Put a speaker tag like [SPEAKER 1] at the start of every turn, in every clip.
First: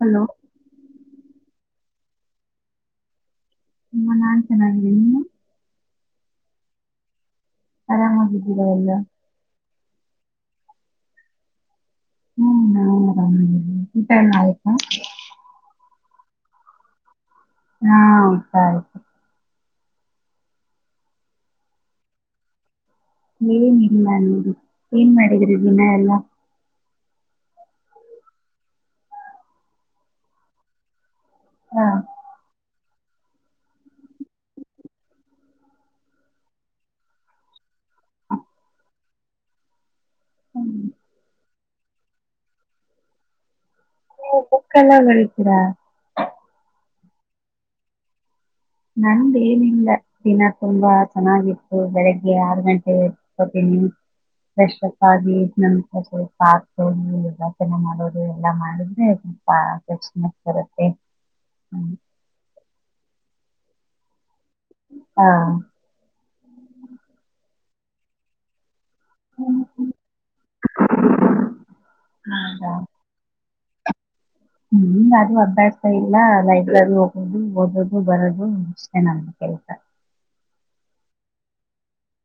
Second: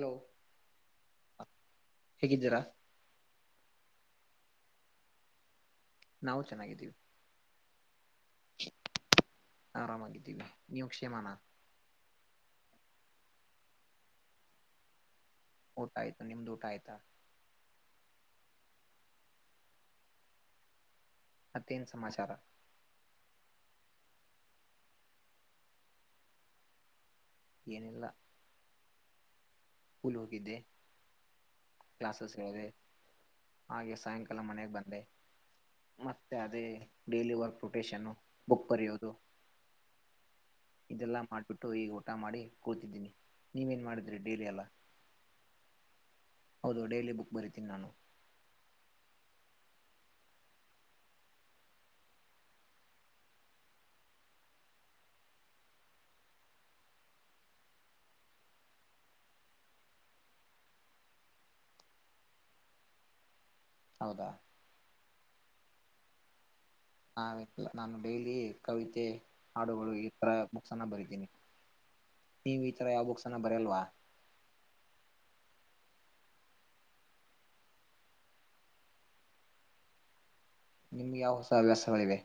[SPEAKER 1] Hello?
[SPEAKER 2] ಹೇಗಿದ್ದೀರಾ?
[SPEAKER 1] ಹ ನಾನ್ ಚೆನ್ನಾಗಿಡ್ಡಿನ್ ನೀನು?
[SPEAKER 2] ನಾವು ಚೆನ್ನಾಗಿದ್ದೀವಿ.
[SPEAKER 1] ಆರಾಮಾಗಿದ್ದಿರ ಎಲ್ಲ
[SPEAKER 2] ನಿವು ಕ್ಷೇಮನಾ?
[SPEAKER 1] ಹ್ಮ್ ನವು ಆರಾಮ [unintelligible] ಉಟ ಯೆಲ್ಲಾ ಆಯ್ತಾ
[SPEAKER 2] ಆಯ್ತು ನಿಮ್ದ್ ಊಟ ಆಯ್ತಾ?
[SPEAKER 1] ಹ್ಮ ಊಟ ಆಯ್ತು.
[SPEAKER 2] ಮತ್ತೇನು ಸಮಾಚಾರ.
[SPEAKER 1] ಏನ ಇಲ್ಲ ನೋಡಿ ಏನ್ ಮಾಡಿದ್ರಿ ದಿನ ಎಲ್ಲ?
[SPEAKER 2] ಏನಿಲ್ಲ. ಸ್ಕುಲ್ ಹೋಗಿದ್ದೆ
[SPEAKER 1] ಹಾ
[SPEAKER 2] ಕ್ಲಾಸಸ್ಸ್ ಹೋದೆ. ಹಾಗೆ ಸಾಯಂಕಾಲ ಮನೆಗ್ ಬಂದೆ ಮತ್ತೆ ಅದೇ ಡೈಲಿ ವರ್ಕ್ ರೊಟೇಶನ್ನು ಬುಕ್ ಬರೆಯೋದು.
[SPEAKER 1] ಹ್ಮ್.
[SPEAKER 2] ಇದೆಲ್ಲ ಮಾಡ್ ಬಿಟ್ಟು ಈಗ ಊಟ ಮಾಡಿ ಕೂತಿದ್ದಿನಿ ನೀವ್ ಏನ್ ಮಾಡಿದ್ರಿ ಡೈಲಿ ಎಲ್ಲ
[SPEAKER 1] ಬುಕ್ಕೆಲ್ಲ ಬರೀತೀರಾ?
[SPEAKER 2] ಹೌದು ಡೈಲಿ ಬುಕ್ ಬರಿತೀನಿ ನಾನು.
[SPEAKER 1] ನಂದ್ ಏನಿಲ್ಲ ದಿನ ತುಂಬಾ ಚೆನ್ನಾಗಿತ್ತು ಬೆಳಗ್ಗೆ ಆರು ಗಂಟೆ ಕೋತೀನಿ ಫ್ರೆಶಪ್ ಆಗಿ ನಮ ಸ್ವಲ್ಪ [unintelligible] ಯೋಗಾಸನ ಮಾಡೋದು ಎಲ್ಲಾ ಮಾಡಿದ್ರೆ ಸ್ವಲ್ಪ [unintelligible] ಬರುತ್ತೆ ಹ್ಮ.
[SPEAKER 2] ಹೌದಾ
[SPEAKER 1] ಹಾ
[SPEAKER 2] ಹವೆತಲ್ಲ ನಾನು ಡೈಲಿ ಕವಿತೆ ಹಾಡುಗಳು ಈ ತರ ಬುಕ್ಸ್ನ್ನ ಬರಿತೀನಿ ನೀವು ಈ ತರ ಯಾವ ಬುಕ್ಸ್ನ ಬರೆಯಲ್ವಾ?
[SPEAKER 1] ಹ್ಮ ಅದು ಅಭ್ಯಾಸ ಇಲ್ಲ ಲೈಬ್ರರಿ ಹೋಗೋದು ಓದೋದು ಬರದು ಇಷ್ಟೇ ನಮ್ ಕೆಲ್ಸ.
[SPEAKER 2] ನಿಮ್ಗೆ ಯಾವ ಹೊಸ ಹವ್ಯಾಸಗಳಿವೆ.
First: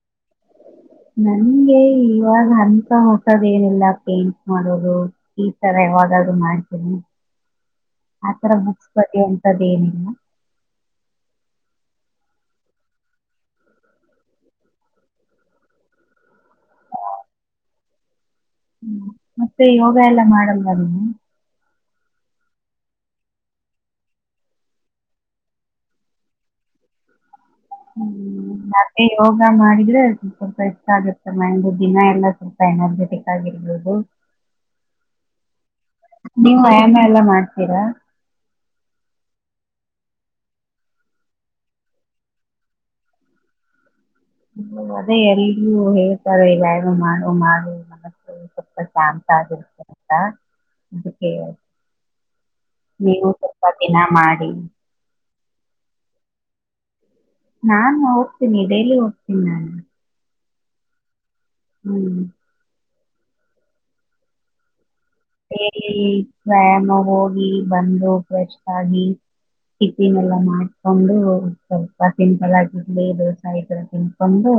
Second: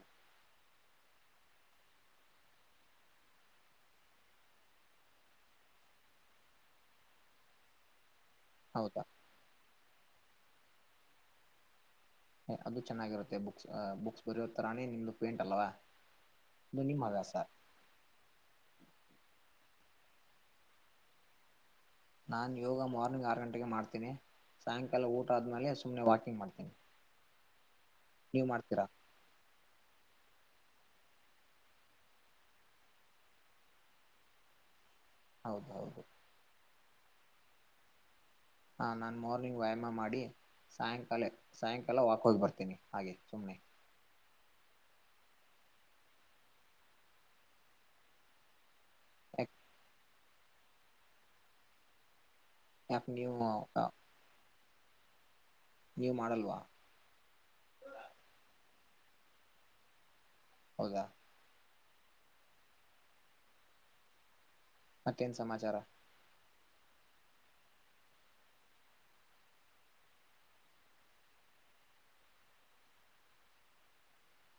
[SPEAKER 1] ನಂಗೆ ಇವಾಗ ಅಂತ ಹೊಸದೆನಿಲ್ಲ ಪೇಂಟ್ ಮಾಡೋದು ಈ ತರ ಯಾವಾಗಾದ್ರು ಮಾಡ್ತೀನಿ. ಆತರ
[SPEAKER 2] ಹೌದಾ
[SPEAKER 1] ಬುಕ್ಸ ಎಂತದೇನ್
[SPEAKER 2] ಅದು ಚೆನ್ನಾಗಿರುತ್ತೆ ಬುಕ್ಸ್ ಬುಕ್ಸ್ ಬರೆಯೋ ತರಾನೇ ನಿಮ್ದು ಪೇಂಟ್ ಅಲ್ವಾ ಇದು ನಿಮ್ಮ ಹವ್ಯಾಸ
[SPEAKER 1] ಹ್ಮ ಮತ್ತೆ ಯೋಗ ಎಲ್ಲಾ ಮಾಡಲ್ವ ನೀವು?
[SPEAKER 2] ನಾನು ಯೋಗ ಮಾರ್ನಿಂಗ್ ಆರು ಗಂಟೆಗೆ ಮಾಡ್ತೀನಿ ಸಾಯಂಕಾಲ ಊಟ ಆದ್ಮೇಲೆ ಸುಮ್ನೆ ವಾಕಿಂಗ್ ಮಾಡ್ತೀನಿ. ನೀವ್
[SPEAKER 1] ಹ್ಮ
[SPEAKER 2] ಮಾಡ್ತೀರಾ
[SPEAKER 1] ಮತ್ತೆ ಯೋಗ ಮಾಡಿ. ಇದ್ರೆ ಸ್ವಲ್ಪ ಫ್ರೆಶ್ ಆಗುತ್ತೆ ಮೈಂಡ್ ದಿನ ಎಲ್ಲ ಸ್ವಲ್ಪ ಎನರ್ಜೆಟಿಕ್ ಆಗಿರ್ಬೋದು.
[SPEAKER 2] ಹೌದ್ ಹೌ
[SPEAKER 1] ನೀವು ವ್ಯಾಯಾಮ ಎಲ್ಲ ಮಾಡ್ತೀರಾ?
[SPEAKER 2] ಹಾ ನಾನು ಮಾರ್ನಿಂಗ್ ವ್ಯಾಯಾಮ ಮಾಡಿ ಸಾಯಂಕಾಲ ಸಾಯಂಕಾಲ ವಾಕ್ ಹೋಗಿ ಬರ್ತೀನಿ ಹಾಗೆ ಸುಮ್ಮನೆ.
[SPEAKER 1] ಹ್ಮ್ ಅದೇ ಎಲ್ಲೂ ಹೇಳ್ತಾರೆ ವ್ಯಾಯಾಮ ಮಾಡು ಮಾಡು ಮನಸ್ಸು ಸ್ವಲ್ಪ ಅಂತ
[SPEAKER 2] ಯಾಕ
[SPEAKER 1] ಆಗಿರ್ತ ಹಾ ಅದುಕ್ಕೆ ನೀವು ಸ್ವಲ್ಪ ದಿನ ಮಾಡಿ.
[SPEAKER 2] ನೀವು ಮಾಡಲ್ವಾ
[SPEAKER 1] ನಾನು ಹೋಗ್ತೀನಿ ಡೈಲಿ ಹೋಗ್ತೀನಿ ನಾನು
[SPEAKER 2] ಹೌದಾ
[SPEAKER 1] ಹ್ಮ್
[SPEAKER 2] ಮತ್ತೇನ್ ಸಮಾಚಾರ.
[SPEAKER 1] ಡೈಲಿ ವ್ಯಾಯಾಮ ಹೋಗಿ ಬಂದು ಫ್ರೆಶ ಆಗಿ ಟಿಫಿನೆಲ್ಲ ಮಾಡ್ಕೊಂಡು ಸ್ವಲ್ಪ ಸಿಂಪಲ್ ಆಗಿ ಇಡ್ಲಿ ದೋಸ ಈತರ ತಿನ್ಕೊಂಡು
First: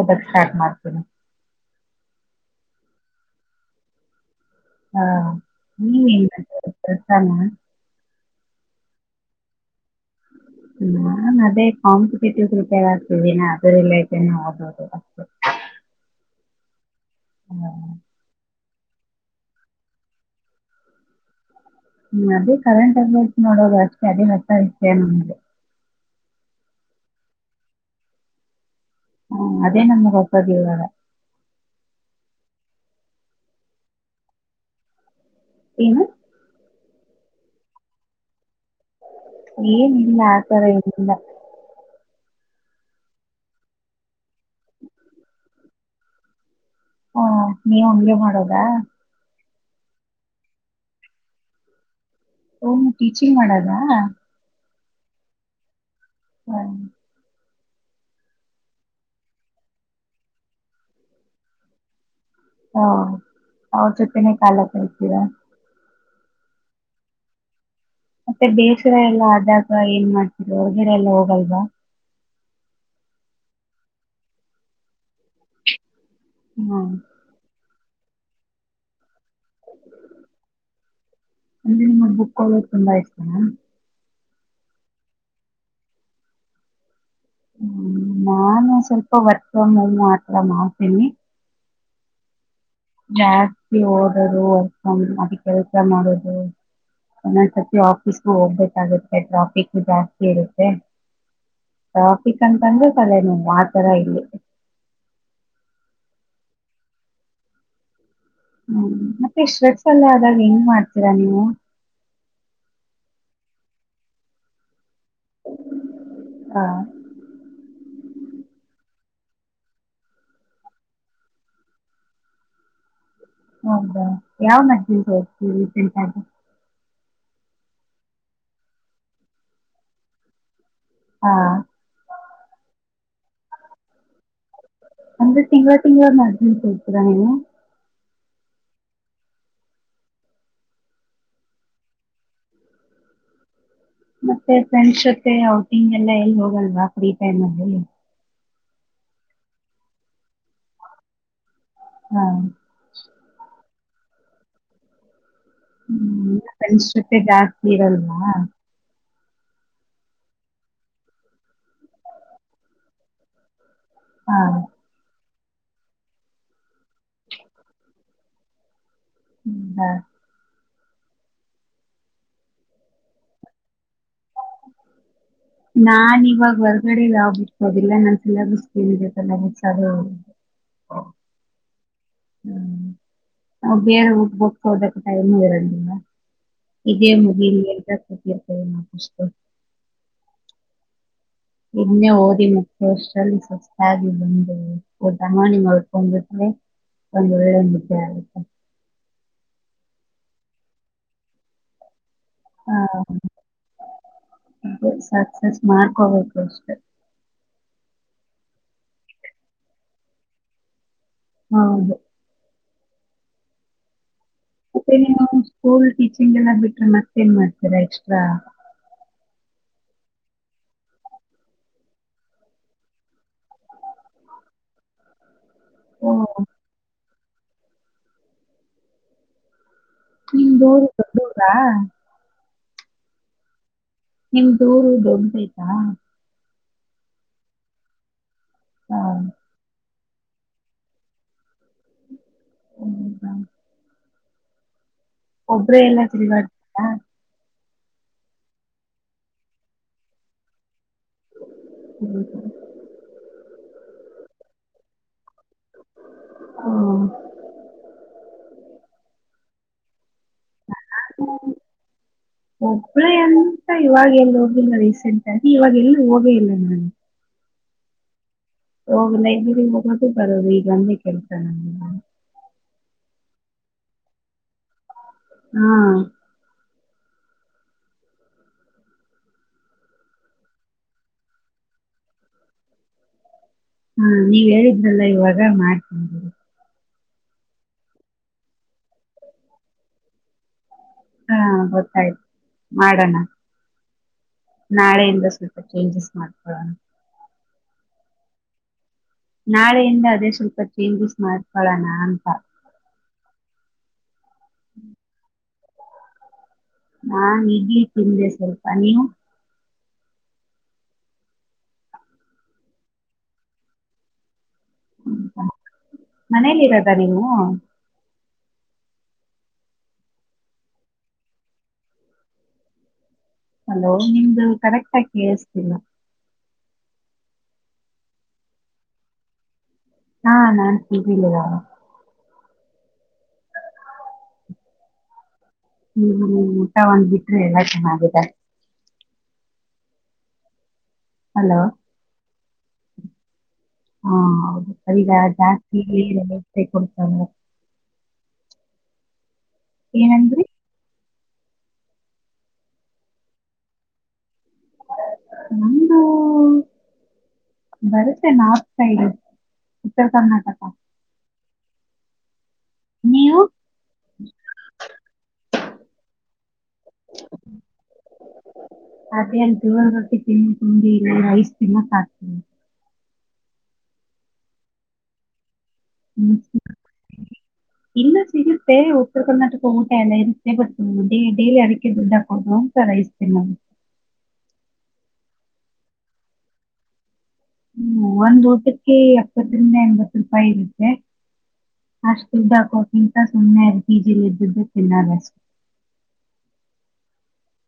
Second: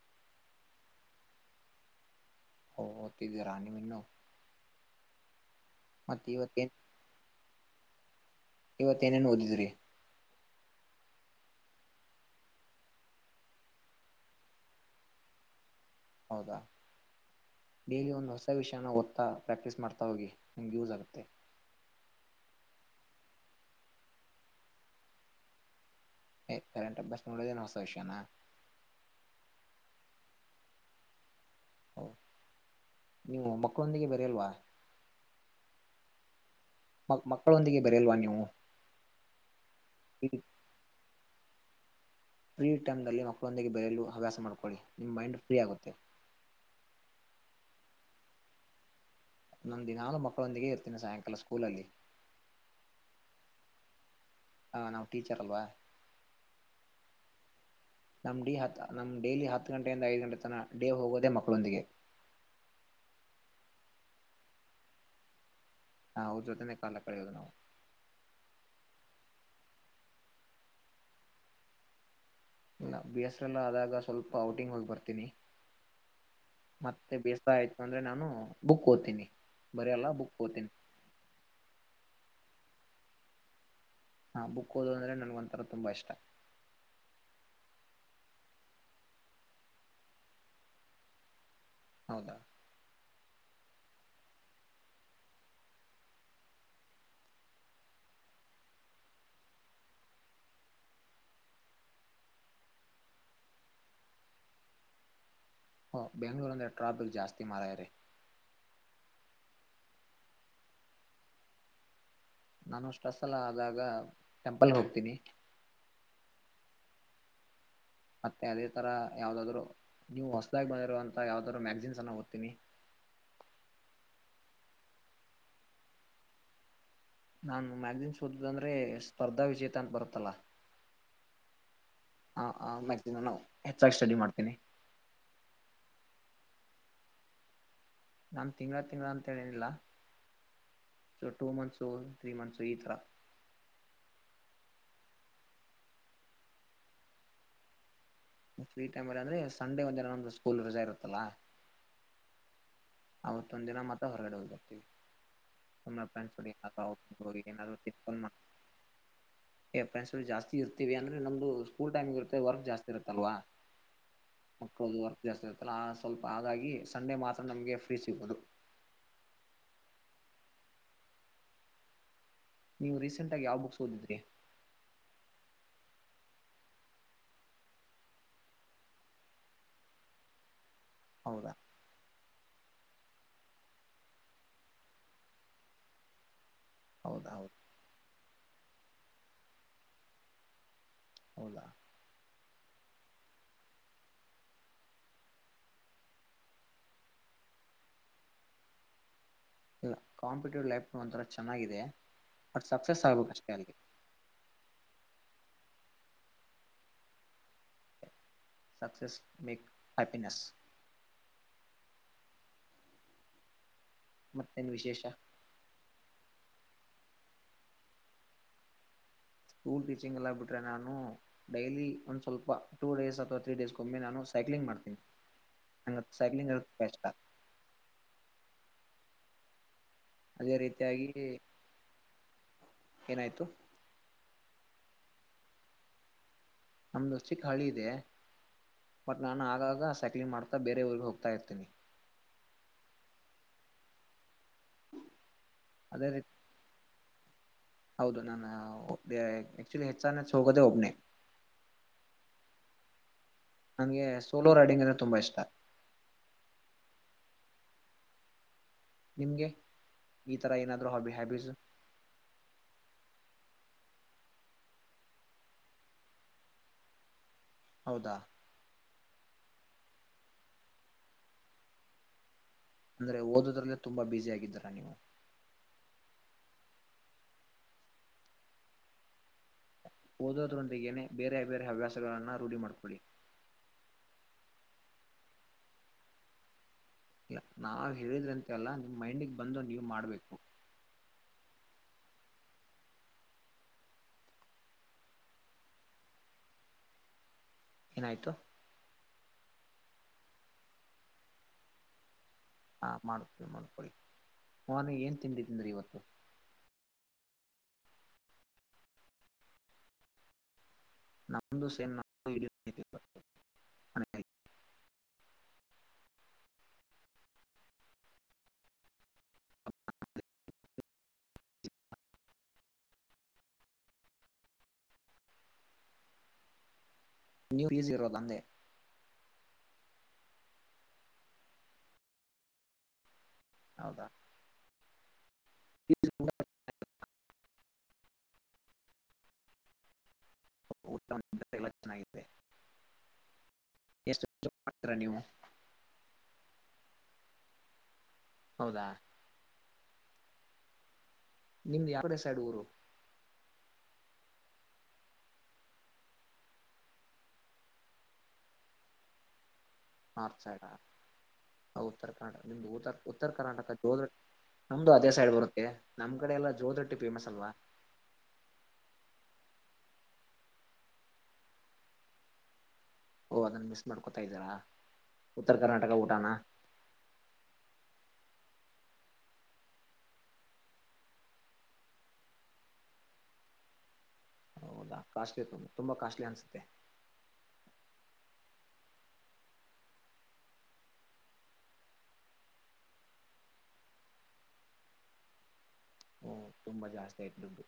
[SPEAKER 1] ಓದಕ್ ಸ್ಟಾರ್ಟ್ ಮಾಡ್ತೀನಿ.
[SPEAKER 2] ಹ ಓದ್ತಿದ್ದಿರಾ ನಿವು ಇನ್ನು
[SPEAKER 1] ಹಾ ನೀವ್
[SPEAKER 2] ಮತ್ತ
[SPEAKER 1] ಏನ್ ಮಾಡ್ತಿರೋದ್ ಕೆಲ್ಸಾನ?
[SPEAKER 2] ಇವತ್ತ ಏನೇನ್ ಓದಿದ್ರಿ.
[SPEAKER 1] ನಾನ್ ಅದೇ ಕಾಂಪಿಟೇಟಿವ್ ಪ್ರಿಪೇರ್ ಆಗ್ತಿದ್ದೀನೀ ಅದ್ರು ರಿಲೇಟೆಡ್ ಓದೋದು.
[SPEAKER 2] ಹೌದಾ
[SPEAKER 1] ಹ್ಮ್,
[SPEAKER 2] ಡೈಲಿ ಒಂದ್ ಹೊಸ ವಿಷ್ ಓದ್ತಾ ಪ್ರಾಕ್ಟೀಸ್ ಮಾಡ್ತಾ ಹೋಗಿ ನಿಮಗೆ ಯೂಸ್ ಆಗುತ್ತೆ.
[SPEAKER 1] ಅದೇ ಕರೆಂಟ್ [unintelligible] ನೋಡೋದು ಅಷ್ಟೇ ಅದೇ ಅದೇನ್ ಹೊಸ ವಿಷ್ಯ [unintelligible]
[SPEAKER 2] ಕರೆಂಟ್ ಅಫೇರ್ಸ್ ನೋಡದೇನ್ ಹೊಸ ವಿಷ್ಯಾನ?
[SPEAKER 1] ಹ್ಮ ಅದೇ ನಮಗೆ ಹೊಸಾದ್ [unintelligible]
[SPEAKER 2] ನೀವು ಮಕ್ಕೋಂದಿಗೆ ಬರಿಯಲ್ವಾ?
[SPEAKER 1] ಏನು?
[SPEAKER 2] ಮ ಮಕ್ಕಳೊಂದಿಗೆ ಬರೆಯಲ್ವಾ ನೀವು.
[SPEAKER 1] ಏನಿಲ್ಲ ಆ ತರ ಏನಿಲ್ಲ.
[SPEAKER 2] ಫ್ರೀ ಟೈಮನಲ್ಲಿ ಮಕ್ಕಳೊಂದಿಗೆ ಬೆರೆಯಲು ಹವ್ಯಾಸ ಮಾಡ್ಕೊಳ್ಳಿ ನಿಮ್ ಮೈಂಡ್ ಫ್ರೀ ಆಗುತ್ತೆ.
[SPEAKER 1] ಹಾ ನೀವು ಹಂಗೆ ಮಾಡೋದಾ?
[SPEAKER 2] ನಾನು ದಿನಾಲು ಮಕ್ಕಳೊಂದಿಗೆ ಇರ್ತೀನಿ ಸಾಯಂಕಾಲ ಸ್ಕೂಲಲ್ಲಿ.
[SPEAKER 1] ಓ ನೀವ್ ಟೀಚಿಂಗ್ ಮಾಡದ?
[SPEAKER 2] ಹಾ ನಾವು ಟೀಚರ್ ಅಲ್ವಾ
[SPEAKER 1] ಹ್ಮ್
[SPEAKER 2] ನಮ್ ಡಿ ಹತ್ತ ನಮ್ ಡೇಲಿ ಹತ್ ಗಂಟೆಯಿಂದ ಐದ್ ಗಂಟೆ ತನ ಡೇ ಹೋಗೋದೆ ಮಕ್ಳೊಂದಿಗೆ.
[SPEAKER 1] ಹಾ ಅವ್ರ್ ಜೊತೆನೆ ಕಾಲ ಕಳಿತಿರಾ?
[SPEAKER 2] ಹಾ ಅವ್ರ್ ಜೊತೆನೆ ಕಾಲ ಕಳೆಯೋದು ನಾವು.
[SPEAKER 1] ಮತ್ತೆ ಬೇಸ್ರ ಎಲ್ಲಾ ಆದಾಗ ಏನ್ ಮಾಡ್ತಿರೋ ಹೊರ್ಗಡೆ ಎಲ್ಲ ಹೋಗಲ್ವಾ?
[SPEAKER 2] ಇಲ್ಲ ಬೇಸ್ರ ಎಲ್ಲಾ ಆದಾಗ ಸ್ವಲ್ಪ ಔಟಿಂಗ್ ಹೋಗ್ ಬರ್ತಿನಿ
[SPEAKER 1] ಹ್ಮ್
[SPEAKER 2] ಮತ್ತೆ ಬೇಸ್ರ ಆಯ್ತು ಅಂದ್ರೆ ನಾವ್ ನೂ ಬುಕ್ ಓದ್ತಿನಿ. ಬರ್ಯಲ್ಲ ಬುಕ್ ಓದ್ತಿನಿ.
[SPEAKER 1] ನಿಮ್ಗ್ ಬುಕ್ ಓದೋದ್ ತುಂಬಾ ಇಷ್ಟನಾ?
[SPEAKER 2] ಹಾ ಬುಕ್ ಓದದ್ ಅಂದ್ರೆ ನನ್ಗ್ ಒಂಥರ ತುಂಬಾ ಇಷ್ಟ.
[SPEAKER 1] ಹ್ಮ್ ನಾನೂ ಸ್ವಲ್ಪ ವರ್ಕ್ ಫ್ರಮ್ ಹೋಮ್ ಆ ತರ ಮಾಡ್ತೀನಿ.
[SPEAKER 2] ಹೌದಾ?
[SPEAKER 1] ಜಾಸ್ತಿ ಓದೊದು ವರ್ಕ್ ಫ್ರಂ ಅದ್ ಕೆಲ್ಸ ಮಾಡೊದು, ಒಂದೊಂದ್ ಸತಿ ಆಫೀಸ್ಗೂ ಹೋಗ್ಬೇಕಾಗುತ್ತೆ ಟ್ರಾಫಿಕು ಜಾಸ್ತಿ ಇರುತ್ತೆ ಟ್ರಾಫಿಕ್ ಅಂತಂದ್ರೆ ತಲೆ ನೋವು ಆತರ ಇಲ್ಲಿ.
[SPEAKER 2] ಹು ಬ್ಯಾಂಗ್ಳೂರ್ ಅಂದ್ರೆ ಟ್ರಾಫಿಕ್ ಜಾಸ್ತಿ ಮಾರಾಯ್ರೆ.
[SPEAKER 1] ಹ್ಮ್ ಮತ್ತೆ ಸ್ಟ್ರೆಸ್ ಎಲ್ಲ ಆದಾಗ್ ಎಂಗ್ ಮಾಡ್ತೀರಾ ನೀವು?
[SPEAKER 2] ನಾನು ಸ್ಟ್ರೆಸ್ ಅಲ್ಲ ಆದಾಗ ಟೆಂಪಲ್ಗ್ ಹೋಗ್ತೀನಿ.
[SPEAKER 1] ಹಾ.
[SPEAKER 2] ಮತ್ತೆ ಅದೇ ತರ ಯಾವ್ದಾದ್ರು ನ್ಯೂ ಹೊಸ್ದಾಗ್ ಬಂದಿರುವಂತ ಯಾವ್ದಾದ್ರು ಮ್ಯಾಗಜಿನ್ಸ್ ಅನ್ನ ಓದ್ತೀನಿ.
[SPEAKER 1] ಹೌದಾ, ಯಾವ್ ಮ್ಯಾಗಜೀನ್ಸ್ ಓದ್ರೀ ರೀಸೆಂಟಾಗಿ?
[SPEAKER 2] ನಾನು ಮ್ಯಾಗಜಿನ್ಸ ಓದೋದ್ ಅಂದ್ರೆ ಸ್ಪರ್ಧಾ ವಿಜೇತ ಅಂತ್ ಬರತ್ ಅಲ್ಲ
[SPEAKER 1] ಹಾ
[SPEAKER 2] ಆ ಆ ಮ್ಯಗ್ ದಿನಾನೂ ಹೆಚ್ಚಾಗ್ ಸ್ಟಡಿ ಮಾಡ್ತೀನಿ.
[SPEAKER 1] ಅಂದ್ರೆ ತಿಂಗ್ಳ ತಿಂಗ್ಳದ್ ಮ್ಯಾಗಜೀನ್ಸ್ ಓದ್ತಿರ ನೀವು?
[SPEAKER 2] ನಾನ್ ತಿಂಗ್ಳ ತಿಂಗ್ಳ ಅಂತೇಳೇನಿಲ್ಲ so two months three months ಈ ತರ
[SPEAKER 1] ಮತ್ತೆ ಫ್ರೆಂಡ್ಸ್ ಜೊತೆ ಔಟಿಂಗ್ ಎಲ್ಲ ಎಲ್ ಹೋಗಲ್ವಾ ಫ್ರೀ ಟೈಮ್ ಅಲ್ಲಿ?
[SPEAKER 2] ಫ್ರೀ ಟೈಮ್ ಅಲ್ ಅಂದ್ರೆ ಸಂಡೆ ಒಂದ್ [unintelligible] ಸ್ಕೂಲ್ ರಜಾ ಇರುತ್ತಲ್ಲಾ
[SPEAKER 1] ಹ್ಞಾಂ.
[SPEAKER 2] ಅವತ್ತೊಂದ್ ದಿನ ಮಾತ್ರ ಹೊರಗಡೆ ಹೋಗ್ತರ್ತವಿ
[SPEAKER 1] ಹ್ಮು ಫ್ರೆಂಡ್ಸ್ ಜೊತೆ ಜಾಸ್ತಿ ಇರಲ್ವಾ?
[SPEAKER 2] ಏ ಫ್ರೆಂಡ್ಸ್ ಗುಳ್ ಜಾಸ್ತಿ ಇರ್ತೀವಿ ಅಂದ್ರೆ ನಮ್ದು ಸ್ಕೂಲ್ ಟೈಮ್ಗ್ ಇರುತ್ತೆ ವರ್ಕ್ ಜಾಸ್ತಿ ಇರುತ್ತಲ್ವಾ
[SPEAKER 1] ಹಾ
[SPEAKER 2] ಮಕ್ಳದ್ ವರ್ಕ್ ಜಾಸ್ತಿ ಇರುತ್ತಲ್ಲ ಆ ಸ್ವಲ್ಪ ಹಾಗಾಗಿ ಸಂಡೆ ಮಾತ್ರ ನಮ್ಗೆ ಪೀಸಿ ಮದು.
[SPEAKER 1] ಹ್ಮುಹಾ.
[SPEAKER 2] ನೀವು ರೀಸೆಂಟಾಗ್ ಯಾವ್ ಬುಕ್ಸ್ ಓದಿದ್ರಿ?
[SPEAKER 1] ನಾನ್ ಇವಾಗ ಹೊರರ್ಗಡೆ ಯಾವ್ ಬಿಟ್ ಅದಿಲ್ಲ ನನ್ಸಲಿಸಏನ್ದೆತ್ತಲ್ಲ
[SPEAKER 2] ಹೌದಾ
[SPEAKER 1] ನಾ ಬೇರೆ ಊಟ ಹೋಗ್ಕೋದಕ್ಕೆ ಟೈಮು ಇರಗಿಲ್ಲ ಇದೇ
[SPEAKER 2] ಹೌದಾ ಹೌದು
[SPEAKER 1] ಮುಗಲಿ ಎತಿರ್ತೇವೆ ನಾ ಅರಿ [unintelligible]
[SPEAKER 2] ಹೌದಾ
[SPEAKER 1] ಷ್ಟಲ್ಲಿ ಸವಸ್ತಾಗಿ ಬಂದುಡಮಾಣಿ ಮಾಡಕೊಂಡಿ ಒಂದು ವೇಳೆ ಮುಖೆ ಆಗುತ್ತೆ
[SPEAKER 2] ಇಲ್ಲ ಕಾಂಪ್ಯೂಟರ್ ಲ್ಯಾಪ್ಟಾಪ್ ಒಂತರ ಚೆನ್ನಾಗಿದೆ ಬಟ್
[SPEAKER 1] ಹಾ
[SPEAKER 2] ಸಕ್ಸಸ್ ಆಗ್ಬೇಕು ಅಷ್ಟೇ ಅಲ್ಲಿ
[SPEAKER 1] ಸಾತ್ ಸತ್ ಮಾಡ್ಕೋಬೇಕು ಅಷ್ಟೆ
[SPEAKER 2] ಸಕ್ಸಸ್ ಮೇಕ್ ಹ್ಯಾಪಿನೆಸ್
[SPEAKER 1] ಹೌದು
[SPEAKER 2] ಮತ್ತೇನು
[SPEAKER 1] ಮತ್ತೆ
[SPEAKER 2] ವಿಶೇಷ
[SPEAKER 1] ನೀವು ಸ್ಕೂಲ್ ಟೀಚಿಂಗ್ ಎಲ್ಲ ಬಿಟ್ಟ ಮತ್ತೇನ್ ಮಾಡ್ತೀರಾ ಎಕ್ಸ್ಟ್ರಾ
[SPEAKER 2] ಸ್ಕೂಲ್ ಟೀಚಿಂಗ್ ಎಲ್ಲ ಬಿಟ್ರೆ ನಾನು ಡೈಲಿ ಒಂದ್ ಸ್ವಲ್ಪ ಟೂ ಡೇಸ್ ಅಥವಾ ತ್ರೀ ಡೇಸ್ ಕೊಮ್ಮೆ ನಾನು ಸೈಕ್ಲಿಂಗ್ ಮಾಡ್ತೀನಿ ನನಗೆ
[SPEAKER 1] ಓ
[SPEAKER 2] ಸೈಕ್ಲಿಂಗ್ ಅಂದ್ರೆ ಕಷ್ಟ
[SPEAKER 1] ಹ್ಮ
[SPEAKER 2] ಅದೇ
[SPEAKER 1] ದೂರ
[SPEAKER 2] ರೀತಿಯಾಗಿ
[SPEAKER 1] ದೂರಾ
[SPEAKER 2] ಏನಾಯ್ತು
[SPEAKER 1] ನಿಮ್ದೂರು ದೊಡ್ಡದಯ್ತಾ
[SPEAKER 2] ನಮ್ದು ಚಿಕ್ಕ ಹಳಿ ಇದೆ
[SPEAKER 1] ಹಾ
[SPEAKER 2] ಬಟ್ ನಾನು ಆಗಾಗ ಸೈಕ್ಲಿಂಗ್ ಮಾಡ್ತಾ ಬೇರೆ ಊರುರ್ಗೆ ಹೋಗ್ತಾ ಇರ್ತೀನಿ
[SPEAKER 1] ಹದ [unintelligible] ಒಬ್ರೇ ಎಲ್ಲ
[SPEAKER 2] ಅದೇ ರೀತಿ
[SPEAKER 1] ತಿರಿಗತಾರಾ
[SPEAKER 2] ಹೌದು ನಾನು ಒ ಆಕ್ಚುಲಿ ಹೆಚ್ಚ ನೆಚ್ ಹೋಗೋದೇ ಒಬ್ಬನೆ
[SPEAKER 1] ಹ್ಮ್ ಹ್ಮ
[SPEAKER 2] ನಂಗೆ ಸೋಲೋ ರೈಡಿಂಗ್ ಅಂದ್ರೆ ತುಂಬಾ ಇಷ್ಟ
[SPEAKER 1] ಹ
[SPEAKER 2] ನಿಮ್ಗೆ ಈ ತರ ಏನಾದ್ರು ಹಾಬಿ ಹ್ಯಾಬೀಸ್
[SPEAKER 1] ಒಬ್ಬಳೇ ಏನು ಅಂತ ಇವಾಗ ಎಲ್ಲಿ ಹೋಗಿಲ್ಲ ರೀಸೆಂಟ್ ಆಗಿ ಇವಾಗ ಎಲ್ಲ ಹೋಗಿಲ್ಲ ನಾನು
[SPEAKER 2] ಹೌದಾ
[SPEAKER 1] ಹೋಗಲ [unintelligible] ಬರೋದು ಈಗಂದೆ ಕೆಲ್ಸ ನ
[SPEAKER 2] ಅಂದ್ರೆ ಓದದ್ರಲ್ಲೇ ತುಂಬಾ ಬ್ಯುಸಿ ಆಗಿದ್ದೀರಾ ನೀವು
[SPEAKER 1] ಹ್ಮ
[SPEAKER 2] ಓದೋದ್ರೊಂದಿಗನೆ ಬೇರೆ ಬೇರೆ ಹವ್ಯಾಸಗಳನ್ನ ರೂಢಿ ಮಾಡ್ಕೊಳ್ಳಿ
[SPEAKER 1] ಹಾ ನೀವ್ ಹೇಳಿದ್ರಲ್ಲ ಇವಾಗ ಮಾಡ್ತೀನಿ ಬಿಡಿ
[SPEAKER 2] ಇಲ್ಲ ನಾವು ಹೇಳಿದ್ರಂತೆ ಅಲ್ಲ ನಿಮ್ ಮೈಂಡಿಗೆ ಬಂದು ನೀವು ಮಾಡ್ಬೇಕು
[SPEAKER 1] ಹ ಗೊತ್ತಾಯ್ತು ಮಾಡೋಣ ನಾಳಿಂದ ಸ್ವಲ್ಪ ಚೇಂಜಸ್ ಮಾಡ್ಕೊಳ್ಳೋಣ
[SPEAKER 2] ಏನಾಯ್ತು
[SPEAKER 1] ನಾಳೆಯಿಂದ ಅದೇ ಸ್ವಲ್ಪ ಚೇಂಜಸ್ ಮಾಡ್ಕೊಳೋಣ ಅಂತ
[SPEAKER 2] ಹಾ ಮಾಡ್ಕೊಳಿ ಮಾಡ್ಕೊಳಿ ಮೋನಿ ಏನ್ ತಿಂದಿ ತಿಂದ್ರಿ ಇವತ್ತು
[SPEAKER 1] ನಾನ್ ಇಡ್ಲಿ ತಿಂದೆ ಸ್ವಲ್ಪ ನೀವು?
[SPEAKER 2] ನಮ್ದು ಸೇಮ್ ನಾವು [unintelligible] [unintelligible]
[SPEAKER 1] [unintelligible] ಮನೇಲಿರೋದ ನೀವು? ಹಲೋ ನಿಮ್ದು ಕರೆಕ್ಟ್ಆಗ್ ಕೇಳಸ್ತಿಲ್ಲ.
[SPEAKER 2] ನೀವ್ ಲೀಸ್ಗಿರೋದ ಅಂದೆ?
[SPEAKER 1] ಹಾ ನಾನ್ ಪಿಜಿ ಲಿರೋ [unintelligible]
[SPEAKER 2] ಹೌದಾ?
[SPEAKER 1] ಹ್ಮ್ ಹ್ಮ್ ಊಟ ಒಂದ್ ಬಿಟ್ ಬೇರೆ ಎಲ್ಲ ಚೆನ್ನಾಗಿದೆ.
[SPEAKER 2] [unintelligible] [unintelligible]
[SPEAKER 1] ಹಲೋ
[SPEAKER 2] ಎಲ್ಲಾ ಚೆನ್ನಾಗಿದೆ.
[SPEAKER 1] ಹಾ ಹೌದು
[SPEAKER 2] ಎಷ್ಟು
[SPEAKER 1] ಈಗ
[SPEAKER 2] ನೀವು
[SPEAKER 1] ಜಾಸ್ತಿ [unintelligible] ಕೈ ಕೊಡ್ತಾರಾ?
[SPEAKER 2] ಹೌದಾ?
[SPEAKER 1] ಏನಂದ್ರಿ?
[SPEAKER 2] ನಿಮ್ದ್ ಯಾವ್ಕಡೆ ಸೈಡ್ ಊರು?
[SPEAKER 1] ನಮ್ದೂ ಬರುತ್ತೆ ನಾರ್ತ್ ಸೈಡು ಉತ್ತರ್ ಕರ್ನಾಟಕ.
[SPEAKER 2] ಹ ಉತ್ತರ ಕರ್ನಾಟ ನಿಮ್ದು ಉತ್ತರ್ ಉತ್ತರ್
[SPEAKER 1] ನೀವು
[SPEAKER 2] ಕರ್ನಾಟಕ ಜೋದ್ರ್, ನಮ್ದು ಅದೇ ಸೈಡ್ ಬರುತ್ತೆ ನಮ್ ಕಡೆ ಎಲ್ಲಾ ಜೋದ್ರಟ್ಟಿ ಫೇಮಸ್ ಅಲ್ವಾ?
[SPEAKER 1] ಜೋಳದ್ ರೊಟ್ಟಿ ತಿಂದ್ ತಿಂದಿ ರೈಸ್ ತಿನ್ನಕಾಗ್ತಿ
[SPEAKER 2] ಓ ಅದನ್ ಮಿಸ್ ಮಾಡ್ಕೊತಾ ಇದ್ದೀರಾ? ಉತ್ತರ್ ಕರ್ನಾಟಕ ಊಟಾನ?
[SPEAKER 1] ಇಲ್ಲ ಸಿಗುತ್ತೆ ಉತ್ತರ್ ಕರ್ನಾಟಕ ಊಟ ಎಲ್ಲ ಇರುತ್ತೆ ಬಟ್ ಡೇ ಡೇಲಿ ಅದಕ್ಕೆ ದುಡ್ಡಾಕೋದು ಅಂತ ರೈಸ್ ತಿನ್ನೋದು.
[SPEAKER 2] ಹೌದಾ ಕಾಸ್ಟ್ಲಿ ಇರ್ತದೆ ತುಂಬಾ ಕಾಸ್ಟ್ಲಿ ಅನ್ಸುತ್ತೆ.
[SPEAKER 1] ಹ್ಮ್ ಒಂದ್ ಊಟಕ್ಕೆ ಎಪ್ಪತ್ತರಿಂದ ಎಂಬತ್ ರೂಪಾಯಿ ಇರುತ್ತೆ ಅಷ್ಟು ದುಡ್ಡ್ ಹಾಕೋಕ್ಕಿಂತ ಸುಮ್ಮ್ನೆ ಅಲ್ ಪಿ ಜಿ ಲಿದ್ದದ್ದು ತಿನ್ನಾದಷ್
[SPEAKER 2] ಹ್ಮ್ ತುಂಬಾ ಜಾಸ್ತಿ ಆಯ್ತು ದುಡ್ಡು.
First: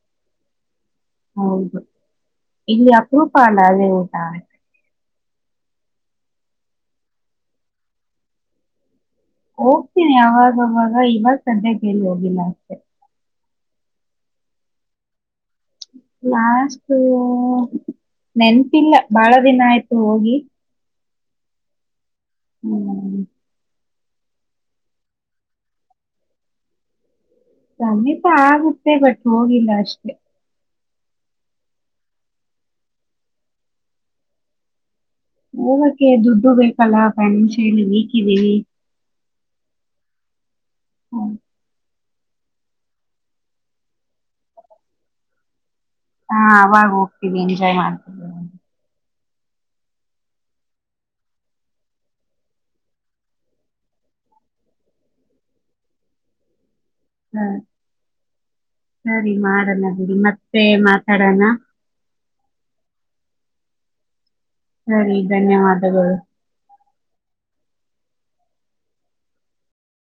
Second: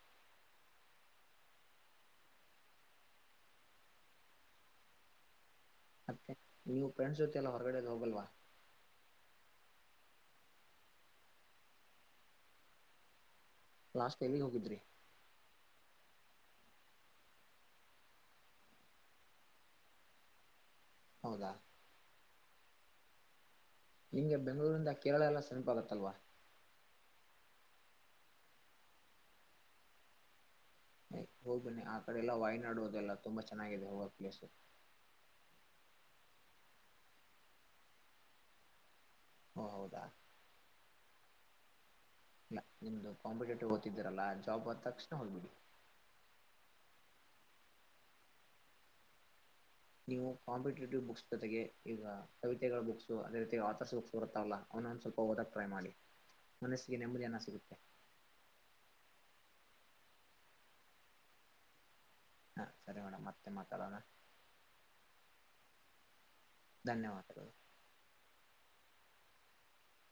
[SPEAKER 1] ಹೌದು ಇಲ್ಲಿ ಅಪರೂಪ ಅಲ್ಲ ಅಲ್ಲಿ ಊಟ.
[SPEAKER 2] ಮತ್ತೆ ನೀವು ಫ್ರೆಂಡ್ಸ್ ಜೊತೆ ಎಲ್ಲ ಹೊರಗಡೆ ಎಲ್ಲು ಹೋಗಲ್ವಾ?
[SPEAKER 1] ಹೋಗ್ತೀನಿ ಅವಾಗವಾಗ ಇವಾಗ್ ಸದ್ಯಕ್ ಎಲ್ ಹೋಗಿಲ್ಲ ಅಷ್ಟೆ.
[SPEAKER 2] ಲಾಸ್ಟ್ ಎಲ್ಲಿಗ್ ಹೋಗಿದ್ರಿ?
[SPEAKER 1] ಲಾಸ್ಟ್ ನೆನ್ಪಿಲ್ಲ ಬಾಳ ದಿನ ಆಯ್ತು ಹೋಗಿ.
[SPEAKER 2] ಹೌದಾ
[SPEAKER 1] ಹ್ಮ್.
[SPEAKER 2] ನಿಮ್ಗೆ ಬೆಂಗಳೂರಿಂದ ಕೇರಳ ಎಲ್ಲ ಸಮಿಪ ಆಗತ್ತಲ್ವ?
[SPEAKER 1] ಸಮೀಪ ಆಗುತ್ತೆ ಬಟ್ ಹೋಗಿಲ್ಲ ಅಷ್ಟೇ.
[SPEAKER 2] ಹೋಗ್ಬನ್ನಿ ಆ ಕಡೆ ಎಲ್ಲಾ ವಾಯ್ನಾಡು ಅದೆಲ್ಲ ತುಂಬಾ ಚೆನ್ನಾಗಿದೆ ಹೋಗಕ್ ಪ್ಲೇಸು.
[SPEAKER 1] ಹೋಗಕ್ಕೆ ದುಡ್ಡು ಬೇಕಲ್ಲ ಫೈನಾನ್ಷಿಯಲಿ ವೀಕ್ ಇದೆ.
[SPEAKER 2] ಓ ಹೌದಾ.
[SPEAKER 1] ಹ್ಮ.
[SPEAKER 2] ನಿಮ್ದು ಕಾಂಪಿಟೇಟಿವ್ ಓದ್ತಿದ್ದೀರಲ್ಲ ಜಾಬ್ ಆದ್ ತಕ್ಷಣ ಹೋಗ್ಬಿಡಿ.
[SPEAKER 1] ಹಾ ಅವಾಗ ಹೋಗ್ತೀವಿ ಎಂಜಾಯ್ ಮಾಡ್ತಿವಿ.
[SPEAKER 2] ನೀವು ಕಾಂಪಿಟೇಟಿವ್ ಬುಕ್ಸ್ ಜೊತೆಗೆ ಈಗ ಕವಿತೆಗಳ ಬುಕ್ಸ್ ಅದೇ ರೀತಿ ಆಥರ್ಸ್ ಬುಕ್ಸ್ ಬರ್ತ್ತಾವಲ್ಲ ಅವನೊಂದ್ ಸ್ವಲ್ಪ ಓದಕ್ ಟ್ರೈ ಮಾಡಿ. ಮನಸ್ಸಿಗೆ ನೆಮ್ಮದಿಯನ ಸಿಗುತ್ತೆ.
[SPEAKER 1] ಸರಿ ಮಾಡಣ ಬಿಡಿ ಮತ್ತೆ ಮಾತಾಡಣ.
[SPEAKER 2] ಹಾ ಸರಿ ಮೇಡಮ್ ಮತ್ತೆ ಮಾತಾಡೋಣ.
[SPEAKER 1] ಸರಿ ಧನ್ಯವಾದಗಳು.
[SPEAKER 2] ಧನ್ಯವಾದಗಳು.